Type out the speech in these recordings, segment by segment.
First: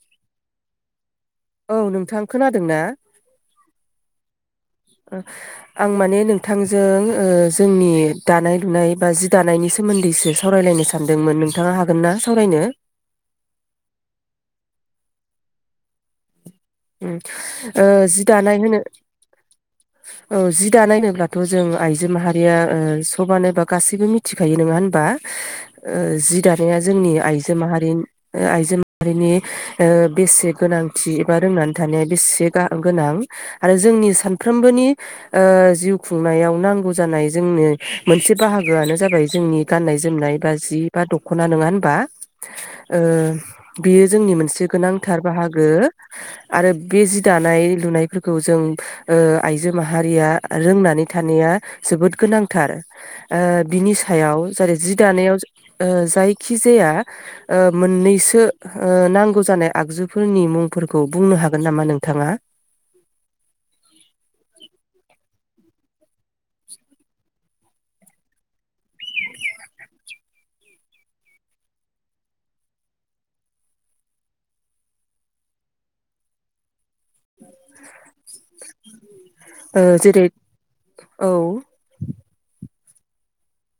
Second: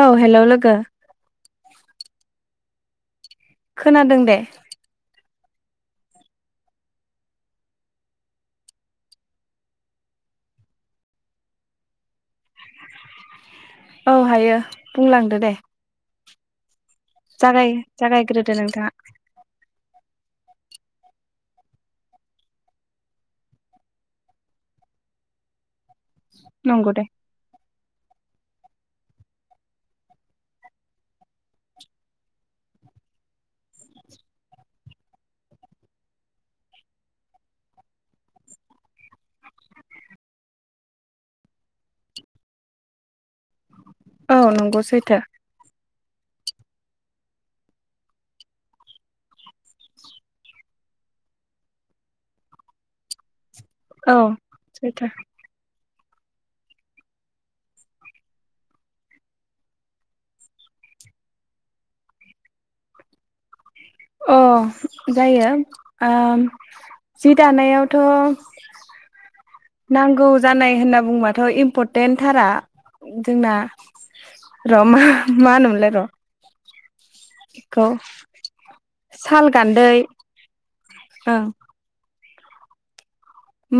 औ हेलौ लोग गो औ नोंथां खोनादोंना? खोनादों दे। आं माने नोंथांजों ओ जोंनि दानाय लुनाय बा जि दानायनि सोमोन्दैसो सावरायलायनो सानदोंमोन नोंथाङा हागोन ना सावरायनो? अ हायो बुंलांदो दे। ओम जागाय ओ जि जागायग्रोदो दानाय होनो नोंथाङा औ जि दानाय होनोब्लाथ' जों आइजो माहारिया ओ सबानो बा गासैबो मिथिखायो नङा होनबा ओ जि दानाया नंगौ दे जोंनि आइजो माहारिनि। ओ आइजो माहारिनि ओ बेसे गोनांथि बा रोंनानै थानाया बेसेबा गोनां आरो जोंनि सानफ्रोमबोनि ओ जिउ खुंनायाव नांगौ जानाय जोंनो मोनसे बाहागोआनो जाबाय जोंनि गाननाय जोमनाय बा जि बा दख'ना नङा होनबा? ओ बेयो जोंनि औ मोनसे नंगौ सैथो गोनांथार बाहागो। आरो बे जि दानाय लुनायफोरखौ जों ओ आइजो माहारिया रोंनानै थानाया जोबोद गोनांथार ओ बिनि औ सायाव जेरै जि सैथो दानायाव ओ जायखिजाया ओ मोननैसो ओ नांगौ जानाय आगजुफोरनि मुं फोरखौ बुंनो हागोन नामा नोंथांङा? अ जायो ओ जि दानायावथ' नांगौ जानाय होनना बुंबाथ' इम्परटेन्टथारा जोंना र मा मा होनोमोनलाय र [unintelligible] साल ओ गान्दै जेरै औ ओं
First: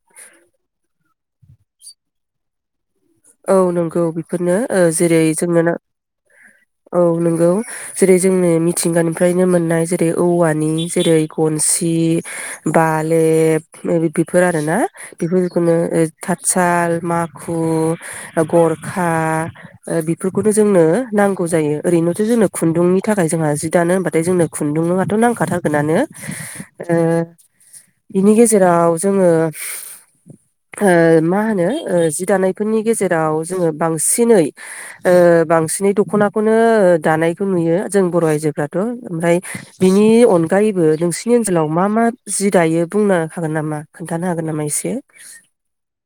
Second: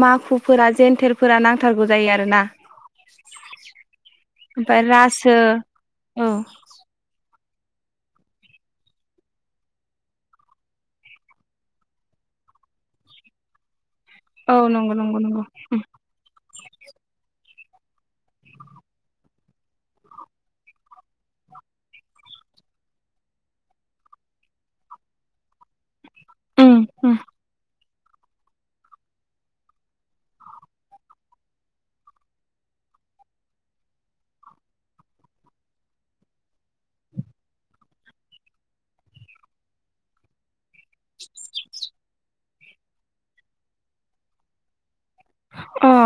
माखुफोरा जेेनथेरफोरा नांथारगौ जायो आरोना। औ नंगौ बेफोरनो ओमफ्राय ओ जेरै रासो जोङो ना औ औ नंगौ जेरै जोंनो मिथिंगानिफ्रायनो मोननाय जेरै औवानि जेरै गनसि बालेब [unintelligible] बेफोर औ आरो ना नंगौ नंगौ नंगौ बेफोरखौनो [inaudible] साल माखु ओ गरखा ओ बेफोरखौनो जोंनो नांगौ जायो ओरैनोथ जोंनो खुन्दुंनि थाखाय जोंहा जि दानो होनबाथाय जोंनो खुन्दुं हाथ नांखाथारगोनानो। उम उम ओ बिनि गेजेराव जोंङो मा ओ होनो ओ जि दानाय बेफोरनि गेजेराव जोङो बांसिनै ओ बांसिनै दखनाखौनो दानायखौ नुयो जों बर' आइजोफ्राथ' ओमफ्राय बिनि अनगायैबो नोंसिनि ओनसोलाव मा मा जि दायो बुंनो हागोन नामा खोन्थानो हागोन नामा एसे? अ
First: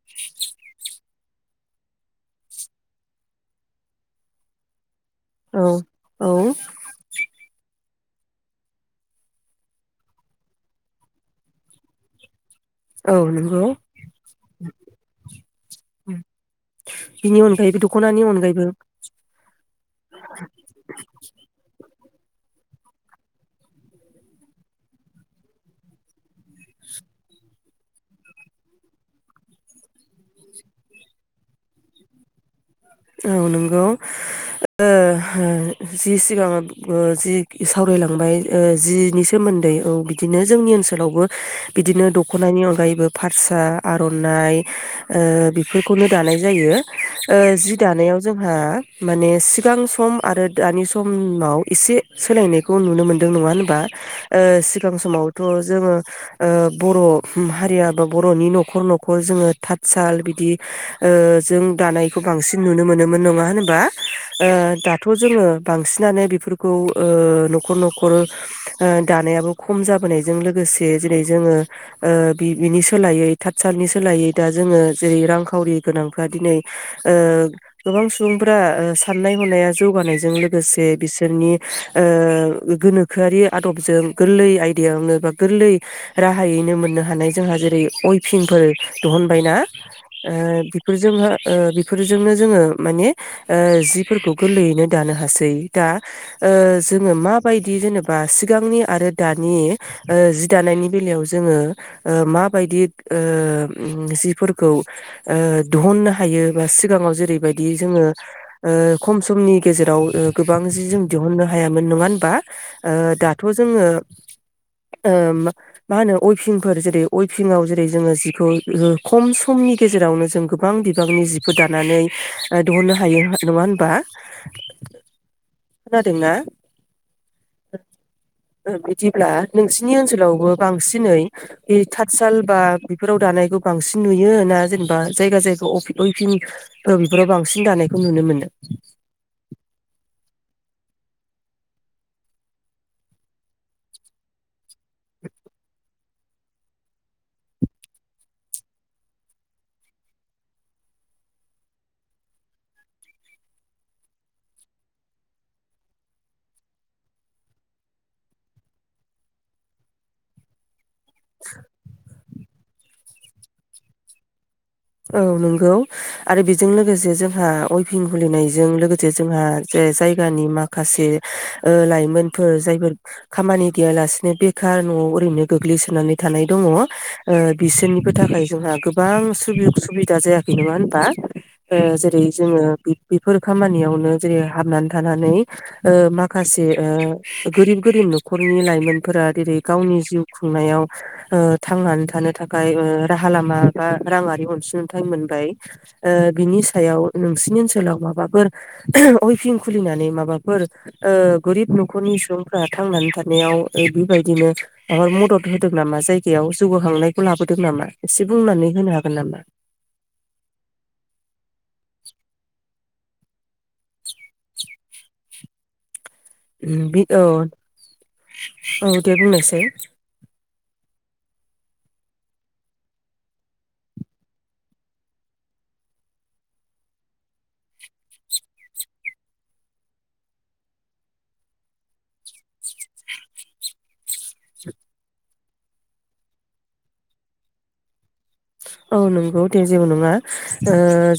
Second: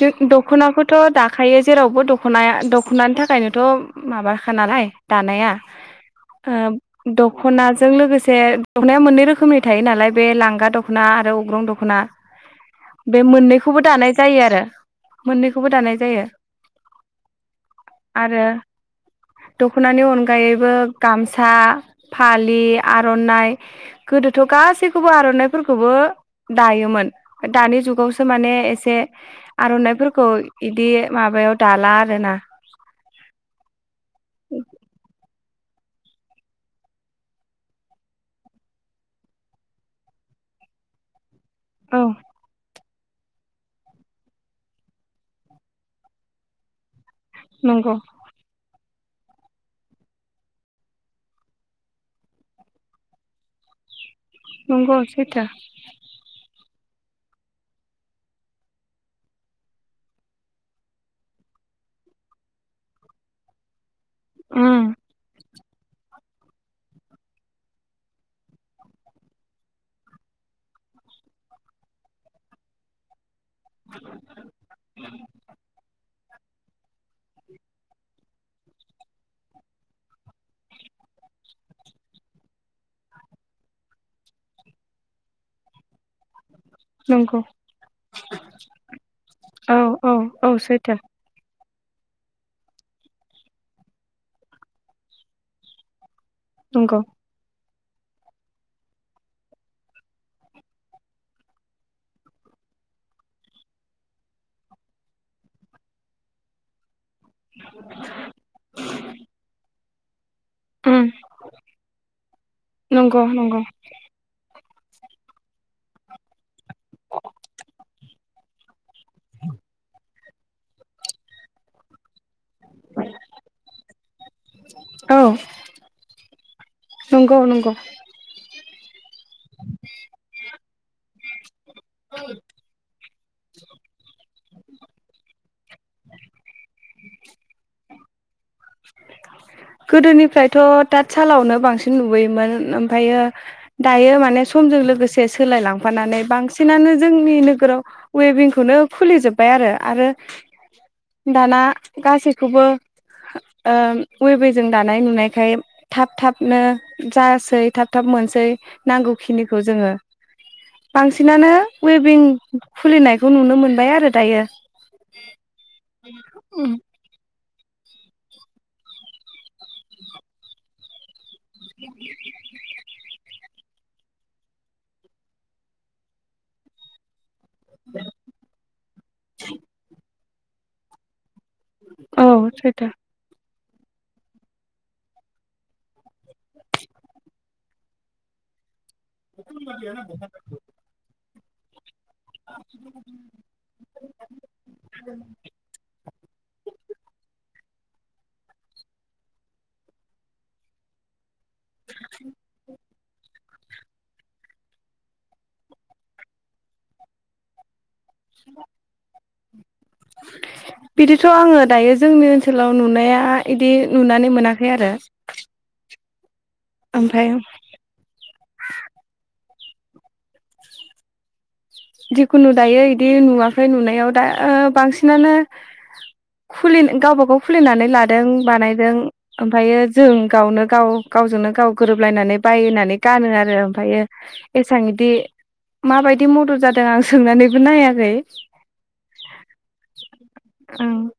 जों दख'नाखौथ' दाखायो जेरावबो दखनाया दखनानि थाखायनोथ' माबाखा नालाय दानाया औ औ ओ दखना जों लोगोसे दखनाया मोननै रोखोमनि थायो नालाय बे लांगा दखना आरो अग्रं दखना। औ बे नंगौ मोननैखौबो दानाय जायो आरो मोननैखौबो दानाय जायो बिनि अनगायैबो दख'नानि आरो अनगायैबो दख'नानि अनगायैबो गामसा फालि आरनाइ गोदोथ गासैखौबो आरनाइफोरखौबो दायोमोन दानि जुग बेखौसो माने एसे आरनाइफोरखौ इदि माबायाव दाला आरोना औ नंगौ ओ जि सिगाङाव जि सावरायलांबाय जिनि सोमोन्दै औ बिदिनो जोंनि ओनसोलावबो औ बिदिनो दखनानि अनगायै बो फारसा आर'नाइ बेफोरखौनो दानाय जायो। ओ जि नंगौ दानायाव जोंहा माने सिगां सम आरो दानि समाव एसे सोलायनायखौ नुनो मोनदों नङा होनबा? ओ सिगां नंगौ समावथ' सैथो जोंङो ओ बर' हारिया बा बर'नि नखर नखर जोङो थातसाल बिदि ओ जों दानायखौ बांसिन नुनो मोनोमोन नङा होनबा? ओ उम दाथ' जोङो बांसिनानो फोरखौ ओ नखर नखर ओ दानायाबो खम जाबोनायजों लोगोसे जेरै जोङो ओ बि बिनि सोलायै थातसालनि सोलायै दा जोङो जेरै रांखावरि गोनां फोरा दिनै ओ गोबां सुबुंफोरा ओ साननाय हनाया जौगानायजों लोगोसे बिसोरनि ओ गोनोखोआरि आदबजों गोरलै आयदायावनो बा गोरलै राहा हायनो मोननो हानाय नंगौ जोंहा जरै उइभिंफोर दिहुनबायना औ औ ओ औ बिफोर सैथो जोङो ओ बेजोंनो जोङो माने ओ जिफोरखौ गोरलैयैनो दानो हासै दा ओ नंगौ जोङो माबायदि दि जेनबा सिगांनि आरो दानि ओ जि दानायनि बेलायाव जोंङो ओ माबादि ओ जिफोरखौ ओ दिहुन्नो हायो बा सिगाङाव जेरै बायदि जोङो ओ खम समनि गेजे [unintelligible] गोबां जि जों उम दिहुननो हायामोन नङा होनबा ओ नंगौ दाथ' नंगौ जोङो ओ मा होनो अइभिंफोर जेरै अइभिंआव जेरै जोङो जिखौ [unintelligible] खम समनि गेजेरावनो जों गोबां बिबांनि जि दानानै दिहुननो हायो नङा होनबा औ खोनादोंना। नंगौ नंगौ बिदिब्ला नोंसिनि ओनसोलावबो बांसि दिनै बे थातसाल बा बेफोराव दानायखौ बांसिन नुयो ना जेनेबा जायगा जायगा अइभिं औ बेफोराव बांसिन दानायखौ नुनो मोनो । गोदोनिफ्रायथ' ताटसालावनो बांसिन नुबोयोमोन ओमफ्रायो दायो माने समजों लोगोसे सोलायलांफानानै बांसिनानो जोंनि नोगोराव अइभिंखौनो खुलिजोबबाय आरो आरो दाना गासैखौबो ओ उइभिंजों दानाय नुनायखाय थाब थाबनो जासै थाब थाब मोनसै नांगौखिनिखौ जोङो । बांसिनानो उइभिं खुलिनायखौ नुनो मोनबाय आरो दायो । औ नोंगौ आरो बेजों लोगोसे जोंहा अइभिं खुलिनायजों लोगोसे जोंहा जे जायगानि माखासे ओ लाइमोनफोर जायफोर खामानि गैयालासेनो बेखार नआव ओरैनो गोग्लैसोनानै थानाय दङ। ओ बिसोरनिबो थाखाय जोंहा गोबां सुबि सुबिदा जायाखै नङा होनबा। ओ जेरै औ जोङो सैथो बे-बेफोर खामानियावनो जेरै हाबनानै थानानै ओ माखासे गोरिब गोरिब नखरनि लाइमोन फोरा देरै गावनि जिउ खुंनायाव ओ‌ थांनानै था थानो थाखाय राहा लामा बा राङारि अनसुं थाइ मोनबाय ओ बिनि सायाव बांसिनि ओनसोलाव माबाफोर अइफिं खुलिनानै माबाफोर गोरिब नखरनि सुबुंफ्रा थांनानै खारनायाव बेबायदिनो माबा मदद होदों नामा जायगायाव जौगाखांनायखौ लाबोदों नामा एसे बुंनानै होनो हागोन नामा बिदिथ' आङो दायो जोंनि ओनसोलाव नुनाया बिदि नुनानै मोनाखै आरो । उम बि औ औ दे बुंनोसै [inaudible] जिखुनु दायो इदि नुवाखै नुनायाव दा बांसिनानो खुलि गावबा गाव खुलिनानै लादों बानायदों ओमफ्रायो जों गावनो गाव गावजोंनो गाव गोरोबलायनानै बायनानै गानो आरो ओमफ्रायो एसां इदि माबायदि मदद जादों दों आं सोंनानैबो नायाखै औ नंगौ दे जेबो नङा ओ ओं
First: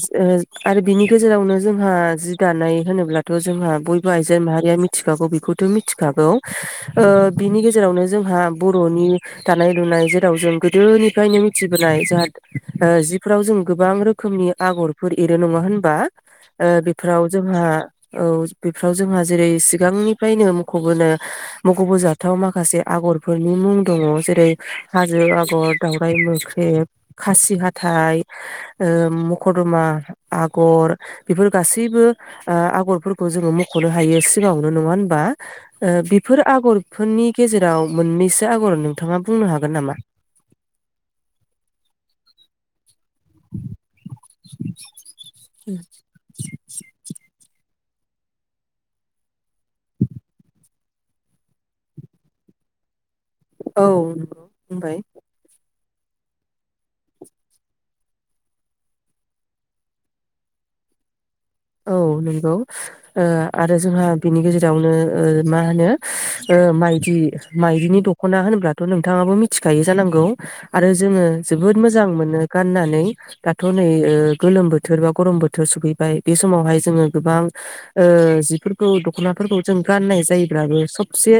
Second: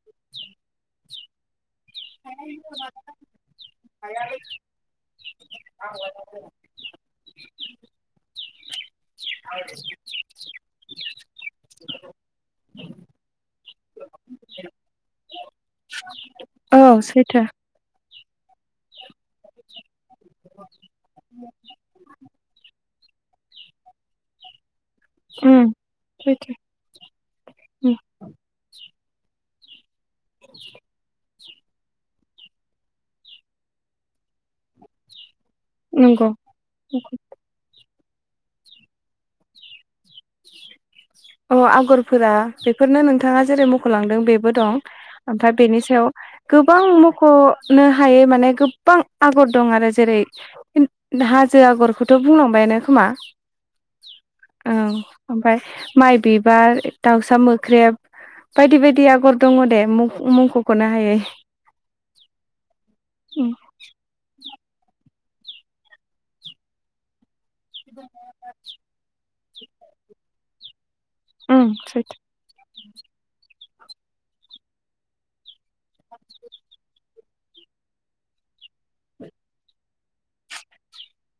आरो बिनि गेजेरावनो जोंहा जि दानाय होनोब्लाथ जोंहा बयबो आइजो माहारिया मिथिखागौ बेखौथ मिथिखागौ ओ बिनि गेजेरावनो जोंहा बर'नि दानाय लुनाय जेराव जों गोदोनिफ्रायनो मिथिबोनाय जाहा ओ जिफोराव जों गोबां रोखोमनि आगरफोर एरो नङा होनबा? ओ औ बेफोराव सैथो जोंहा औ बेफोराव जोंहा जेरै सिगांनि फ्रायनो मखबोनो मखबो जाथाव माखासे आगरफोरनि मुं दङ जेरै हाजो उम आगर दाावराइ सैथो मोख्रेब खासि हाथाय ओ मखदमा आगर बेफोर गासैबो ओ आगरफोरखौ जोङो मखनो हायो सिगाङावनो नङा होनबा ओ नंगौ बेफोर आगरफोरनि गेजेराव मोननैसो आगर नोंथाङा बुंनो हागोन नामा अ आगरफोरा बे फोरनो नोंथाङा जेरै मखलांदों बेबो दं ओमफ्राय बेनि सायाव गोबां मख नो हायै माने गोब्बां आगर दं आरो जेरै हाजो आगरखौथ' बुंलांबायानो खोमा? औ नंगौ औ बुंबाय ओमफ्राय माइ बिबार दाउसा मोख्रेब बायदि बायदि आगर दङ दे मुंखौखौनो हायै औ नंगौ ओ आरो जोंहा बिनि गेजेर जावनो ओ मा होनो ओ माइदि मायदिनि दखना होनोब्लाथ नोंथाङाबो मि थिखायो जानांगौ आरो जोङो उम जोबोद मोजां सैथो मोनो गाननानै। नै दाथ' नै ओ गोलोम बोथोर बा गरम बोथोर सफैबाय। बे समावहाय जोङो गोबां ओ जिफोरखौ दखनाफोरखौ जों गाननाय जायोब्लाबो सबसे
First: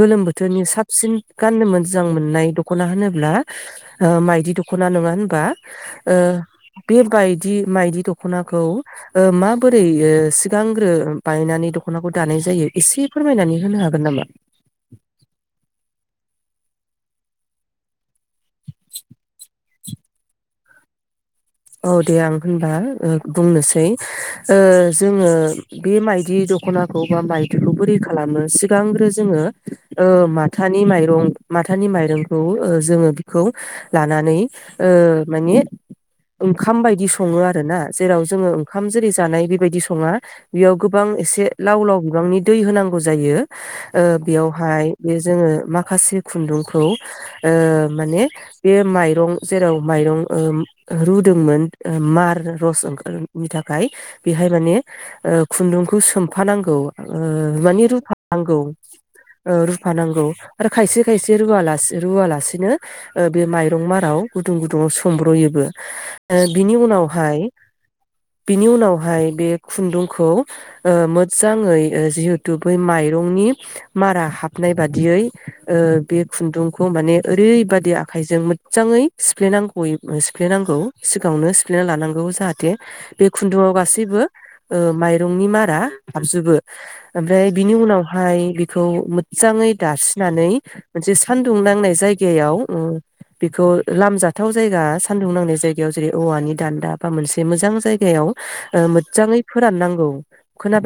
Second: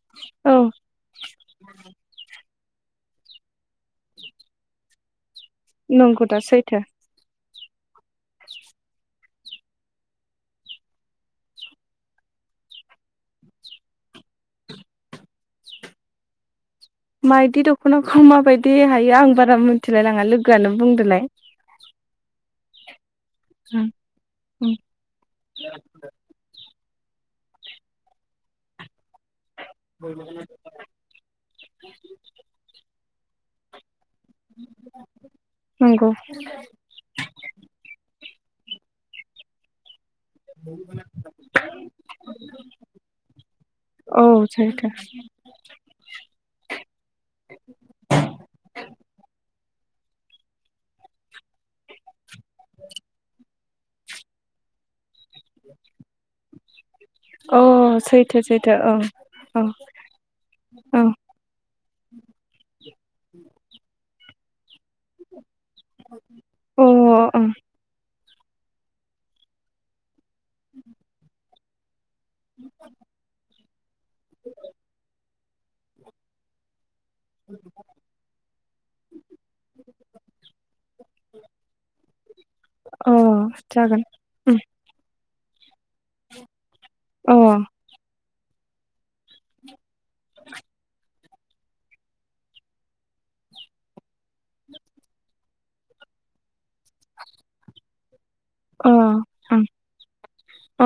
गोलोम औ बोथोरनि साबसिन गाननो मोजां मोननाय दख खना होनोब्ला ओ माइदि दखना नङा होनबा। ओ नंगौ दा सैथो बे बाय दि माइदि दखनाखौ। ओ माबोरैयो सिगांग्रो बायनानै दखनाखौ दानाय जायो एसे फोरमायनानै होनो हागोन नामा? माइदि दख'ना खौ माबायदि हायो आं बारा मोन थिलायलाङा लोगोआनो बुंदोलाय। औ दे आं होनबा ओ बुंनोसै ओ जोङो बे माइदि द दख'नाखौ बा माइदुखौ बोरै खालामो सिगांग्रो जोङो ओ माथानि माइरं माथानि माइरंखौ ओ जोङो। खौ। लानानै ओ माने। नंगौ ओंखाम बायदि सङो आरो ना जेराव जोङो खाम जेरै जानाय बेबायदि सङा बेयाव गोबां एसे लाव लाव बिबांनि दै होनांगौ जायो ओ औ बेयावहाय सैथो बे जोङो माखासे खुन्दुंखौ ओ माने बे माइरं जेराव माइरं ओम ओहोरु दुंमोन ओ मार रस ओंखारो मिथा खाय बेहाय माने ओ खुन्दुंखौ सोमफानां औवा अ ओ मानि सैथो रुफानांगौ सैथो ओ ओं रुफानांगौ आरो खायसे औ खायसे रुवालासे रुवालासिनो ओ बे माइरं माराव गुदुं गुदुङाव समब्रयोबो। ओ बिनि औ उनावहाय अ बिनि उनावहाय बे खुन्दुंखौ। ओ मोसा जाङै ओ जिहेतु बै माइरंनि मारा हाबनाय बादियै ओ बे खुन्दुं बेखौ माने ओरैबादि आखाइजोंमोन मोजाङै सिफ्लेनांगौयै सिफ्लेनांगौ सिगाङावनो सिफ्लेना लानांगौ जाहा बे ओं अ खुन्दुंआव जागोन गासैबो उम ओ माइ रंनि निमारा हाबजोबो अ ओमफ्राय बिनि उनावहाय बिखौ मोजाङै दास्रिनानै मोनसे सु खानदुं नांनाय जायगायाव ओ बेखौ लामजाथाव जायगा सानदुं नांनाय जाय बेयाव जेरै औवानि दान्दा बा मोनसे मोजां जाय एयाव औ अ ओं मोजजाङै फोराननांगौ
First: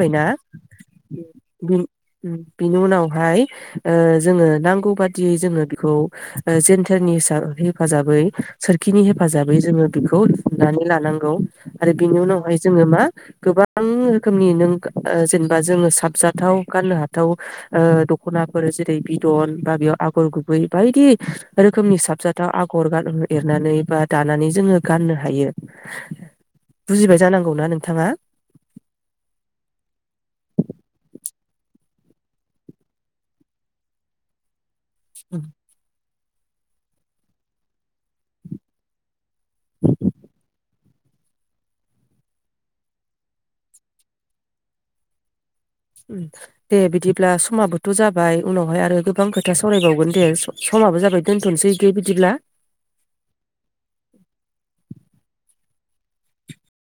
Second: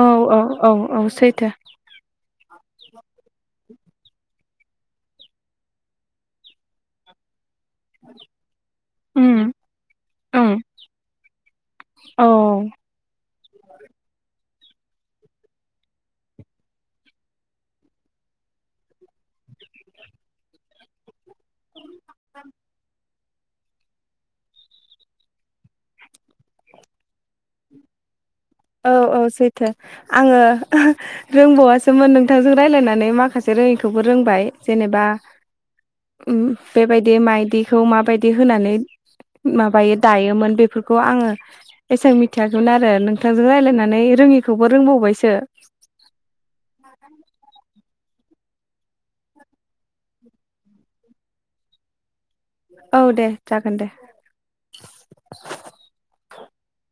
औ [inaudible] औ औ औ सैथो बिनि उनावहाय औ जोङो नांगौ बादियै जोङो बेखौ औ जेन्टारनि [unintelligible] हेफाजाबै सोरखिनि उम हेफाजाबै जोङो खौ उम लुनानै लानांगौ आरो बेनि औ उनावहाय जोङो मा गोबां रोखोमनि नों ओ जेनेबा जोङो साबजाथाव गाननो हाथाव ओ दख'नाफोर जेरै बिदन बा बेयाव आगर गुबै बायदि रोखोमनि साबजाथाव आगर गानोमोन। एरनानै बा दानानै जोङो गाननो हायो बुजिबाय जानांगौना नोंथाङा औ औ सैथो आङो रोंबावासोमोन नोंथांजों रायलायनानै माखासे रोङिखौबो रोंबाय। जेनेबा उम बेबायदि मायदिखौ माबायदि होनानै माबायो दायोमोन बे बेखौ आङो एसेबां मिथियाखैमोन आरो नों नोंथांजों रायलियनानै रोङिखौबो रोंबावबायसो। दे बिदि ब्ला समाबोथ जाबाय उनावहाय आरो गोबां खोथा सावरायबावगोन दे स-समाबो जाबाय दोन्थनोसै दि बिदि बिदिब्ला औ दे जागोन दे